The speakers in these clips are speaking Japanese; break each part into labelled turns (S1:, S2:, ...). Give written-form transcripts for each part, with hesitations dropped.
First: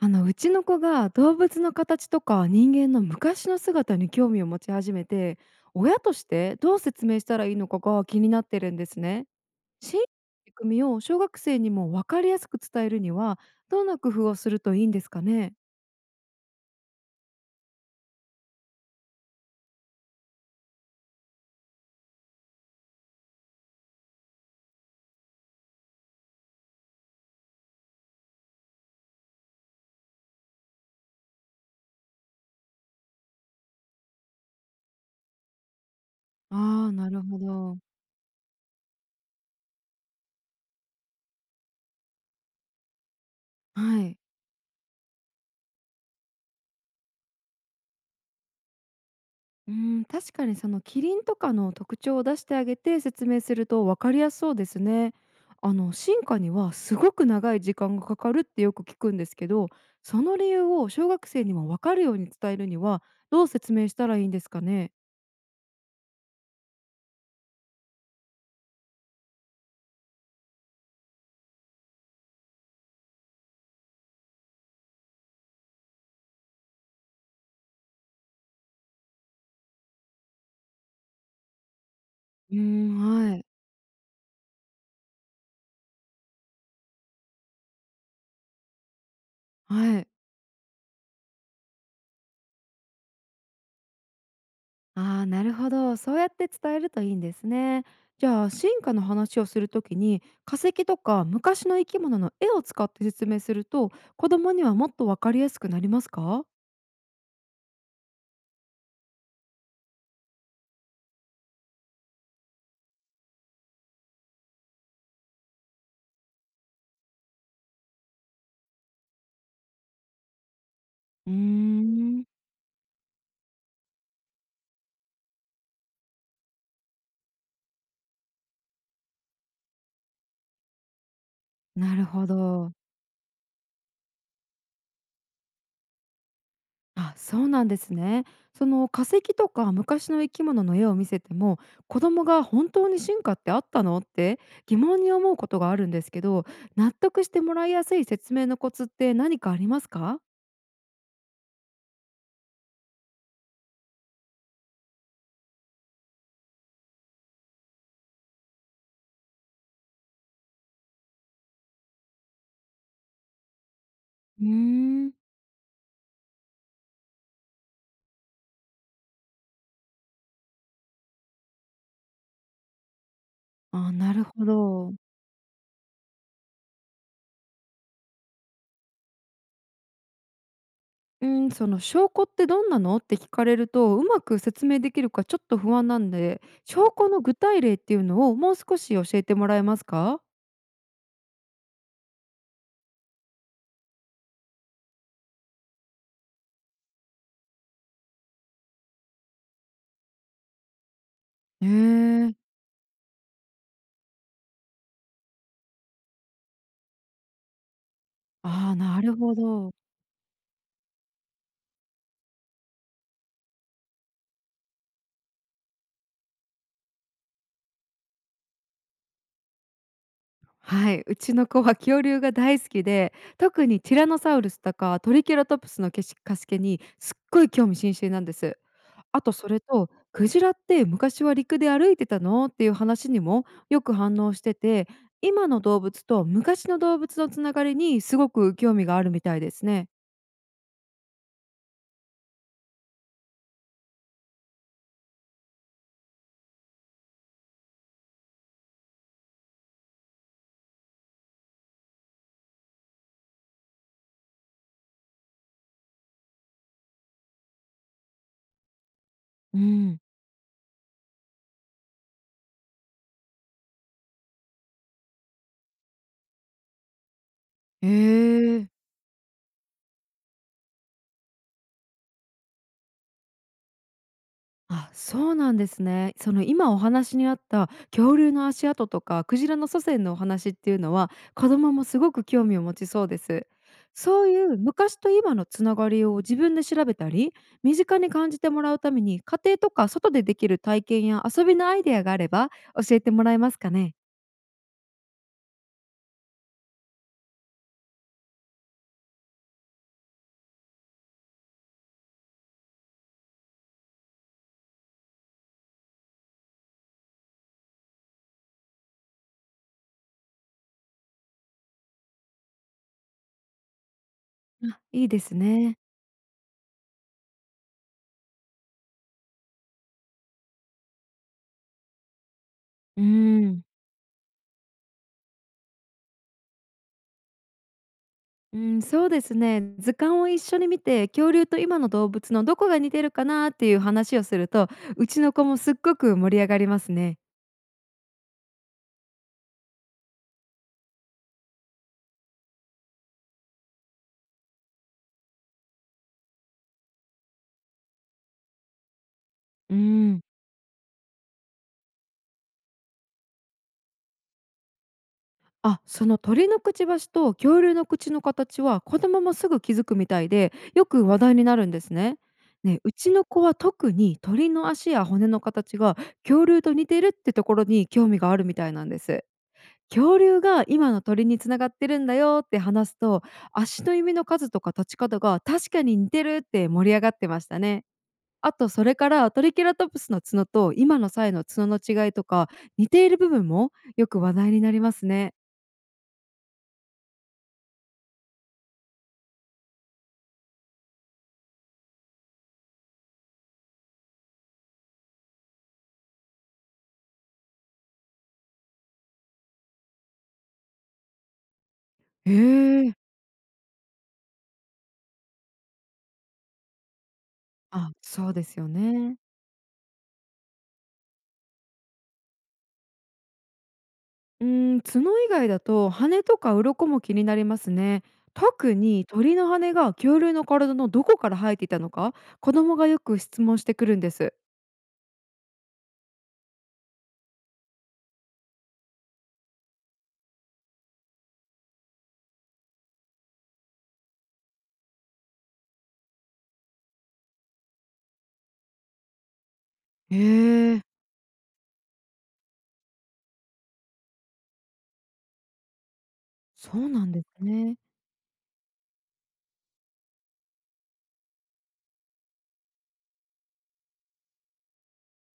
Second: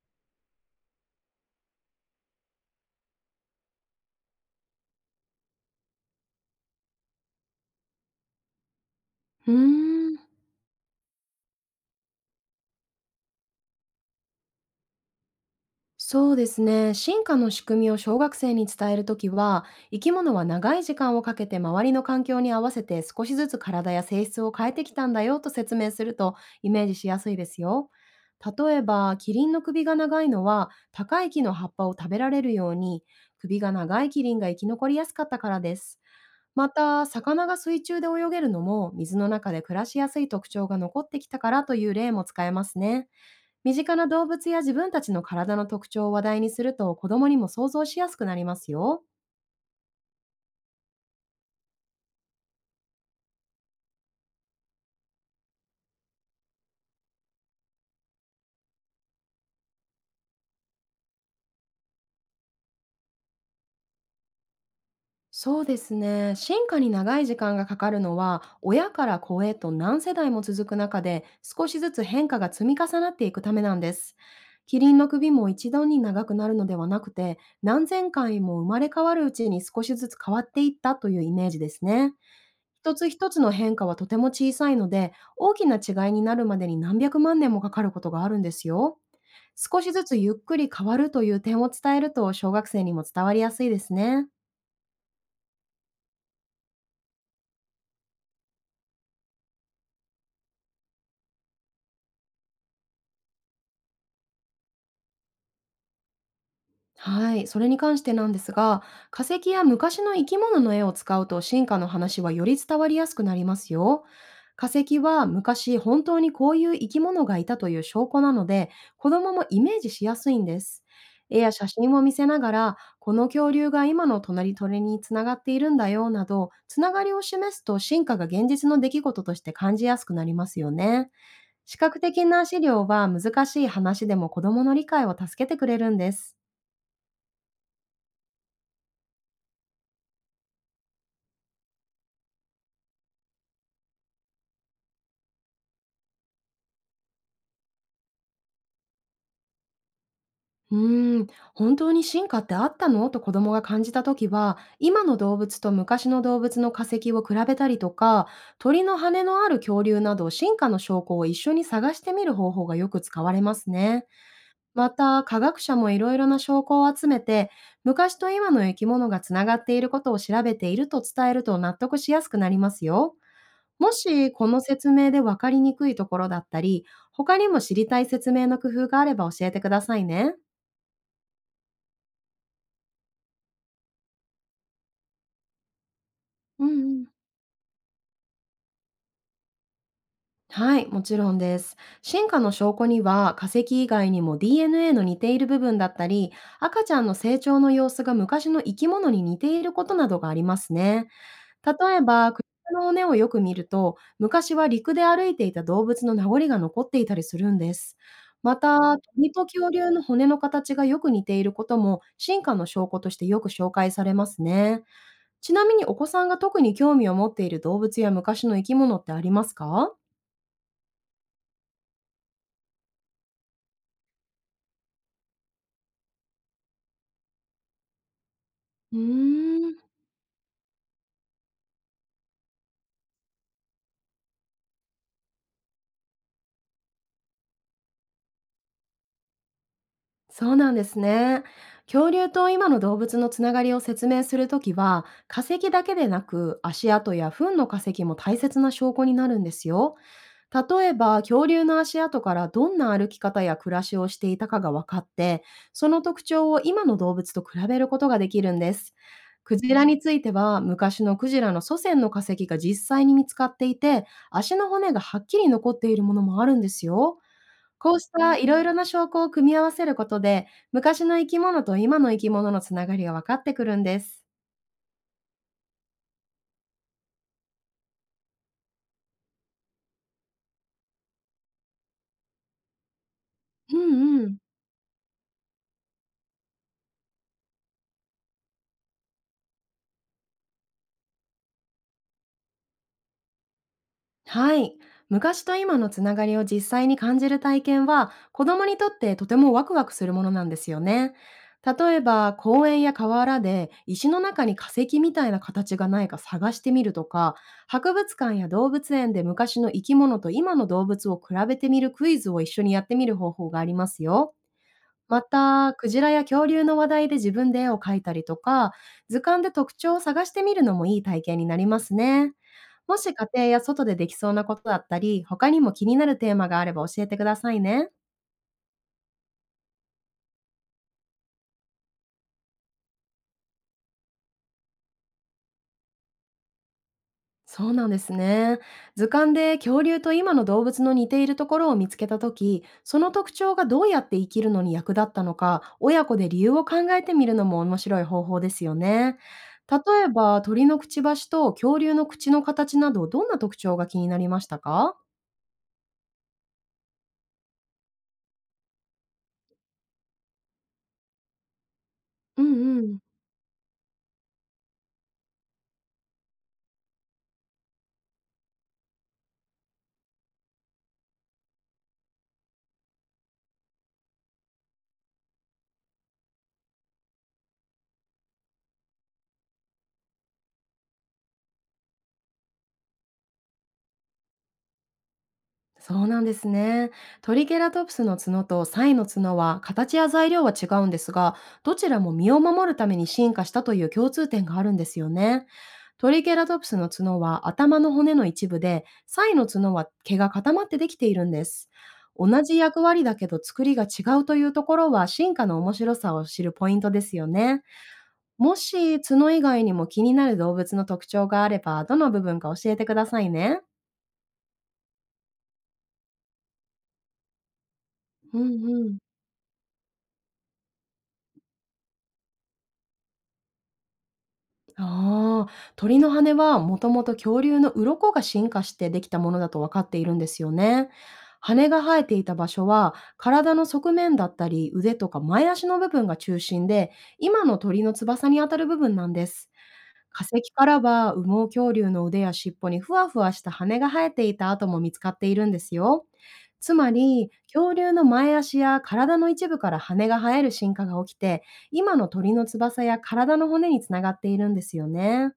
S1: うちの子が動物の形とか人間の昔の姿に興味を持ち始めて、親としてどう説明したらいいのかが気になってるんですね。
S2: うー
S1: 進しい
S2: ん、
S1: 仕組みを小学生にも分かりやすく伝えるには、どんな工夫をするといいんですかね。
S2: そうですね。進化の仕組みを小学生に伝えるときは、生き物は長い時間をかけて周りの環境に合わせて少しずつ体や性質を変えてきたんだよと説明するとイメージしやすいですよ。例えば、キリンの首が長いのは高い木の葉っぱを食べられるように、首が長いキリンが生き残りやすかったからです。ま
S1: ああ、ー
S2: た、
S1: なるほ
S2: 魚が
S1: ど。
S2: 水中で泳げるのも水の中で暮らしやすい特徴が残ってきたからという例も使えますね。身近
S1: は
S2: な
S1: い。
S2: 動物や自分たちの体の特徴を話題にすると子供にも想像しやすくなりますよ。
S1: うん、確かにそのキリンとかの特徴を出してあげて説明すると分かりやすそうですね。あの、進化にはすごく長い時間がかかるってよく聞くんですけど、その理由を小学生にも分かるように伝えるには、どう説明したらいいんですかね。
S2: そうですね。進化に長い時間がかかるのは、親から子へと何世代も続く中で、少しずつ変化が積み重なっていくためなんです。キリンの首も一度に長くなるのではなくて、何千回も生まれ変わるうちに少しずつ変わっていったというイメージですね。
S1: うー
S2: 一つ一
S1: ん、は
S2: つ
S1: い。
S2: の変化はとても小さいので、大きな違いになるまでに何百万年もかかることがあるんですよ。少し
S1: は
S2: ず
S1: い。
S2: つゆっくり変わるという点を伝えると小学生にも伝わりやすいですね。
S1: ああ、なるほど。そうやって伝えるといいんですね。じゃあ進化の話をするときに化石とか昔の生き物の絵を使って説明すると、子供にはもっと分かりやすくなりますか。
S2: はい、それに関してなんですが、化石や昔の生き物の絵を使うと進化の話はより伝わりやすくなりますよ。化石は昔本当にこういう生き物がいたという証拠なので、子供もイメージしやすいんです。
S1: うー
S2: 絵や写真を見
S1: ん、
S2: せながら、この恐竜が今の隣鳥につながっているんだよなど、つながりを示すと進化が現実の出来事として感じやすくなりますよね。視
S1: な
S2: 覚
S1: る
S2: 的
S1: ほ
S2: な資
S1: ど。
S2: 料は難しい話でも子供の理解を助けてくれるんです。
S1: あ、そうなんですね。その化石とか昔の生き物の絵を見せても、子供が本当に進化ってあったのって疑問に思うことがあるんですけど、納得してもらいやすい説明のコツって何かありますか？
S2: うーん、本当に進化ってあったのと子供が感じた時は、今の動物と昔の動物の化石を比べたりとか、鳥の羽のある恐竜など進化の証拠を一緒に探してみる方法がよく使われますね。
S1: うー
S2: ま
S1: ん、
S2: た、科学者もいろいろな証拠を集めて、昔と今の生き物がつながっていることを調べていると伝えると納得しやすくなりますよ。も
S1: あ、なる
S2: し、
S1: ほ
S2: この説
S1: ど。
S2: 明で分かりにくいところだったり、他にも知りたい説明の工夫があれば教えてくださいね。
S1: うん、その証拠ってどんなのって聞かれると、うまく説明できるかちょっと不安なんで、
S2: うんう
S1: 証
S2: ん。
S1: 拠の具体例っていうのをもう少し教えてもらえますか？
S2: はい、もちろんです。進化の証拠には化石以外にも DNA の似ている部分だったり、赤ちゃんの成長の様子が昔の生き物に似ていることなどがありますね。
S1: へ
S2: 例えば、
S1: え。
S2: 首の骨をよく見ると、昔は陸で歩いていた動物の名残が残っていたりするんです。ま
S1: ああ、
S2: た、
S1: なる
S2: 鳥
S1: ほ
S2: と恐
S1: ど。
S2: 竜の骨の形がよく似ていることも進化の証拠としてよく紹介されますね。ちなみにお子さんが特に興味を持っている動物や昔の生き物ってありますか？
S1: はい、うちの子は恐竜が大好きで、特にティラノサウルスとかトリケラトプスのけしカスケにすっごい興味津々なんです。
S2: う
S1: あとそれ
S2: ーん、
S1: と「クジラって昔は陸で歩いてたの？」っていう話にもよく反応してて、今の動物と昔の動物のつながりにすごく興味があるみたいですね。
S2: そうなんですね。恐竜と今の動物のつながりを説明するときは、化石だけでなく足跡や糞の化石も大切な証拠になるんですよ。例えば、恐竜の足跡からどんな歩き方や暮らしをしていたかが分かって、その特徴を今の動物と比べることができるんです。ク
S1: う
S2: ジラ
S1: ん。
S2: については、昔のクジラの祖先の化石が実際に見つかっていて、足の骨がはっきり残っているものもあるんですよ。
S1: へ
S2: こうしたいろい
S1: え。
S2: ろな証拠を組み合わせることで、昔の生き物と今の生き物のつながりが分かってくるんです。
S1: あ、そうなんですね。その今お話にあった恐竜の足跡とかクジラの祖先のお話っていうのは子供もすごく興味を持ちそうです。
S2: うん
S1: そ
S2: う
S1: う
S2: ん。
S1: いう昔と今のつながりを自分で調べたり、身近に感じてもらうために家庭とか外でできる体験や遊びのアイデアがあれば教えてもらえますかね。
S2: はい。昔と今のつながりを実際に感じる体験は、子供にとってとてもワクワクするものなんですよね。例えば、公園や河原で石の中に化石みたいな形がないか探してみるとか、博物館や動物園で昔の生き物と今の動物を比べてみるクイズを一緒にやってみる方法がありますよ。
S1: あ、いいで
S2: ま
S1: す
S2: た、
S1: ね。
S2: クジラや恐竜の話題で自分で絵を描いたりとか、図鑑で特徴を探してみるのもいい体験になりますね。も
S1: う
S2: し家庭や
S1: ん
S2: 外でできそうなことだったり、他にも気になるテーマがあれば教えてくださいね。
S1: うん、そうですね。図鑑を一緒に見て、恐竜と今の動物のどこが似てるかなっていう話をすると、うちの子もすっごく盛り上がりますね。
S2: そうなんですね。図鑑で恐竜と今の動物の似ているところを見つけたとき、その特徴がどうやって生きるのに役立ったのか、親子で理由を考えてみるのも面白い方法ですよね。
S1: う
S2: 例え
S1: ん。
S2: ば、鳥のくちばしと恐竜の口の形など、どんな特徴が気になりましたか？
S1: あ、その鳥のくちばしと恐竜の口の形は子供もすぐ気づくみたいで、よく話題になるんですね。
S2: うん
S1: ね、
S2: う
S1: う
S2: ん。
S1: ちの子は特に鳥の足や骨の形が恐竜と似てるってところに興味があるみたいなんです。恐竜が今の鳥につながってるんだよって話すと、足の指の数とか立ち方が確かに似てるって盛り上がってましたね。あとそれからトリケラトプスの角と今の際の角の違いとか、似ている部分もよく話題になりますね。
S2: そうなんですね。トリケラトプスの角とサイの角は形や材料は違うんですが、どちらも身を守るために進化したという共通点があるんですよね。トリケラトプスの角は頭の骨の一部で、サイの角は毛が固まってできているんです。
S1: へ
S2: 同じ役
S1: え。
S2: 割だけど作りが違うというところは進化の面白さを知るポイントですよね。
S1: あ、そうで
S2: も
S1: すよ
S2: し
S1: ね。
S2: 角以外にも気になる動物の特徴があれば、どの部分か教えてくださいね。
S1: うーん、角以外だと羽とか鱗も気になりますね。
S2: うん
S1: 特
S2: うん。
S1: に鳥の羽が恐竜の体のどこから生えていたのか、子供がよく質問してくるんです。
S2: ああ、鳥の羽はもともと恐竜の鱗が進化してできたものだと分かっているんですよね。羽が生えていた場所は体の側面だったり腕とか前足の部分が中心で今の鳥の翼にあたる部分なんです。
S1: へ
S2: 化石から
S1: え。
S2: は羽毛恐竜の腕や尻尾にふわふわした羽が生えていた跡も見つかっているんですよ。つ
S1: そう
S2: ま
S1: なんで
S2: り
S1: す
S2: 恐
S1: ね。
S2: 竜の前足や体の一部から羽が生える進化が起きて今の鳥の翼や体の骨につながっているんですよね。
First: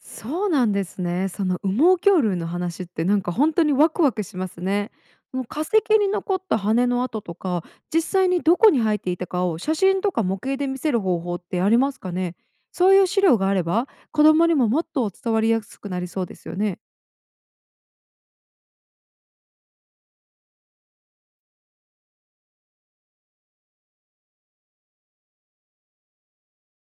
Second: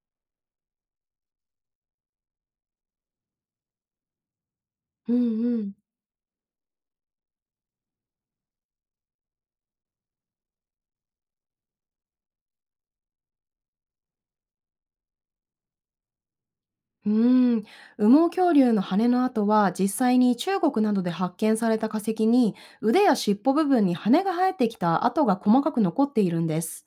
S1: そうなんですね。その羽毛恐竜の話ってなんか本当にワクワクしますね。
S2: うん
S1: その
S2: う
S1: 化石
S2: ん。
S1: に残った羽の跡とか、実際にどこに生えていたかを写真とか模型で見せる方法ってありますかね？そういう資料があれば、子供にももっと伝わりやすくなりそうですよね。
S2: うーん、羽毛恐竜の羽の跡は実際に中国などで発見された化石に腕や尻尾部分に羽が生えてきた跡が細かく残っているんです。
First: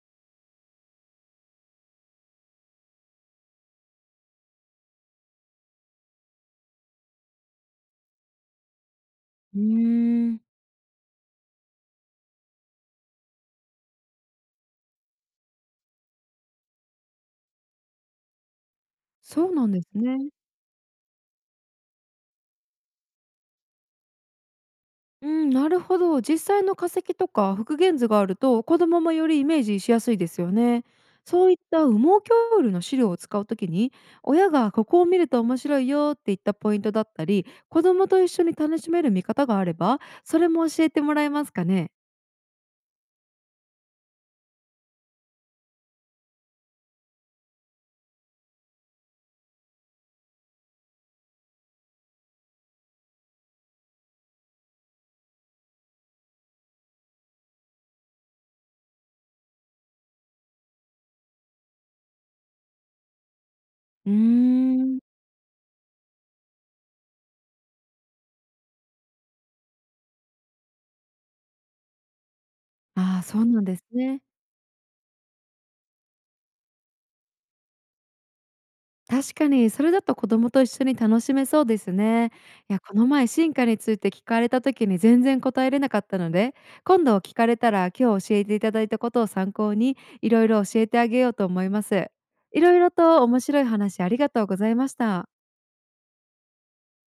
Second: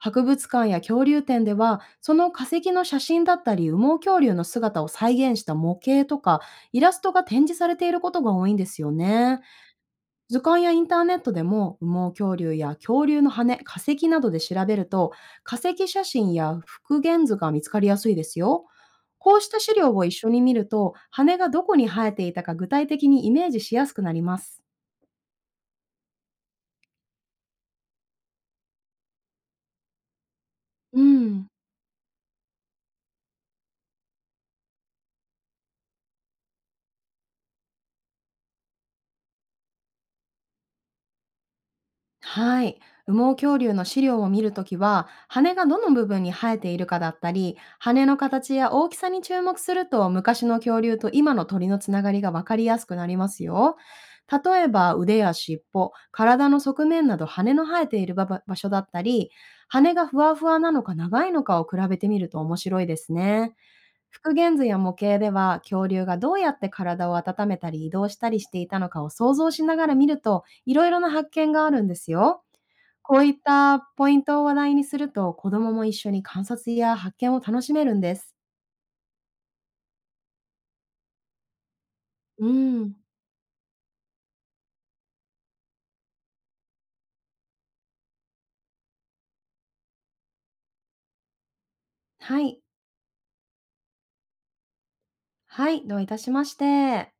S2: 博物館や恐竜展ではその化石の写真だったり羽毛恐竜の姿を再現した模型とかイラストが展示されていることが多いんですよね。
S1: うーん、
S2: 図鑑やインターネットでも羽毛恐竜や恐竜の羽、化石などで調べると化石写真や復元図が見つかりやすいですよ。こうし
S1: そう
S2: た
S1: なん
S2: 資
S1: で
S2: 料
S1: す
S2: を一緒
S1: ね。
S2: に見ると羽がどこに生えていたか具体的にイメージしやすくなります。
S1: うん、なるほど。実際の化石とか復元図があると子供もよりイメージしやすいですよね。
S2: う
S1: そ
S2: ん。
S1: ういった羽毛恐竜の資料を使うときに、親がここを見ると面白いよって言ったポイントだったり、子供と一緒に楽しめる見方があればそれも教えてもらえますかね。
S2: はい。羽毛恐竜の資料を見るときは、羽がどの部分に生えているかだったり、羽の形や大きさに注目すると、昔の恐竜と今の鳥のつながりがわかりやすくなりますよ。例えば、腕や尻尾、体の側面など羽の生えている場場所だったり、羽がふわふわなのか長いのかを比べてみると面白いですね。
S1: うー
S2: 復元図や模
S1: ん。
S2: 型では恐竜がどうやって体を温めたり移動したりしていたのかを想像しながら見るといろいろな発見があるんですよ。こ
S1: ああ、
S2: ういっ
S1: そうなんで
S2: た
S1: す
S2: ポイ
S1: ね。
S2: ントを話題にすると、子供も一緒に観察や発見を楽しめるんです。
S1: 確かに、それだと子供と一緒に楽しめそうですね。
S2: う
S1: いや、
S2: ん。
S1: この前進化について聞かれた時に全然答えれなかったので、今度聞かれたら今日教えていただいたことを参考にいろいろ教えてあげようと思います。
S2: はい。
S1: いろいろと面白い話ありがとうございました。
S2: はい、どういたしまして。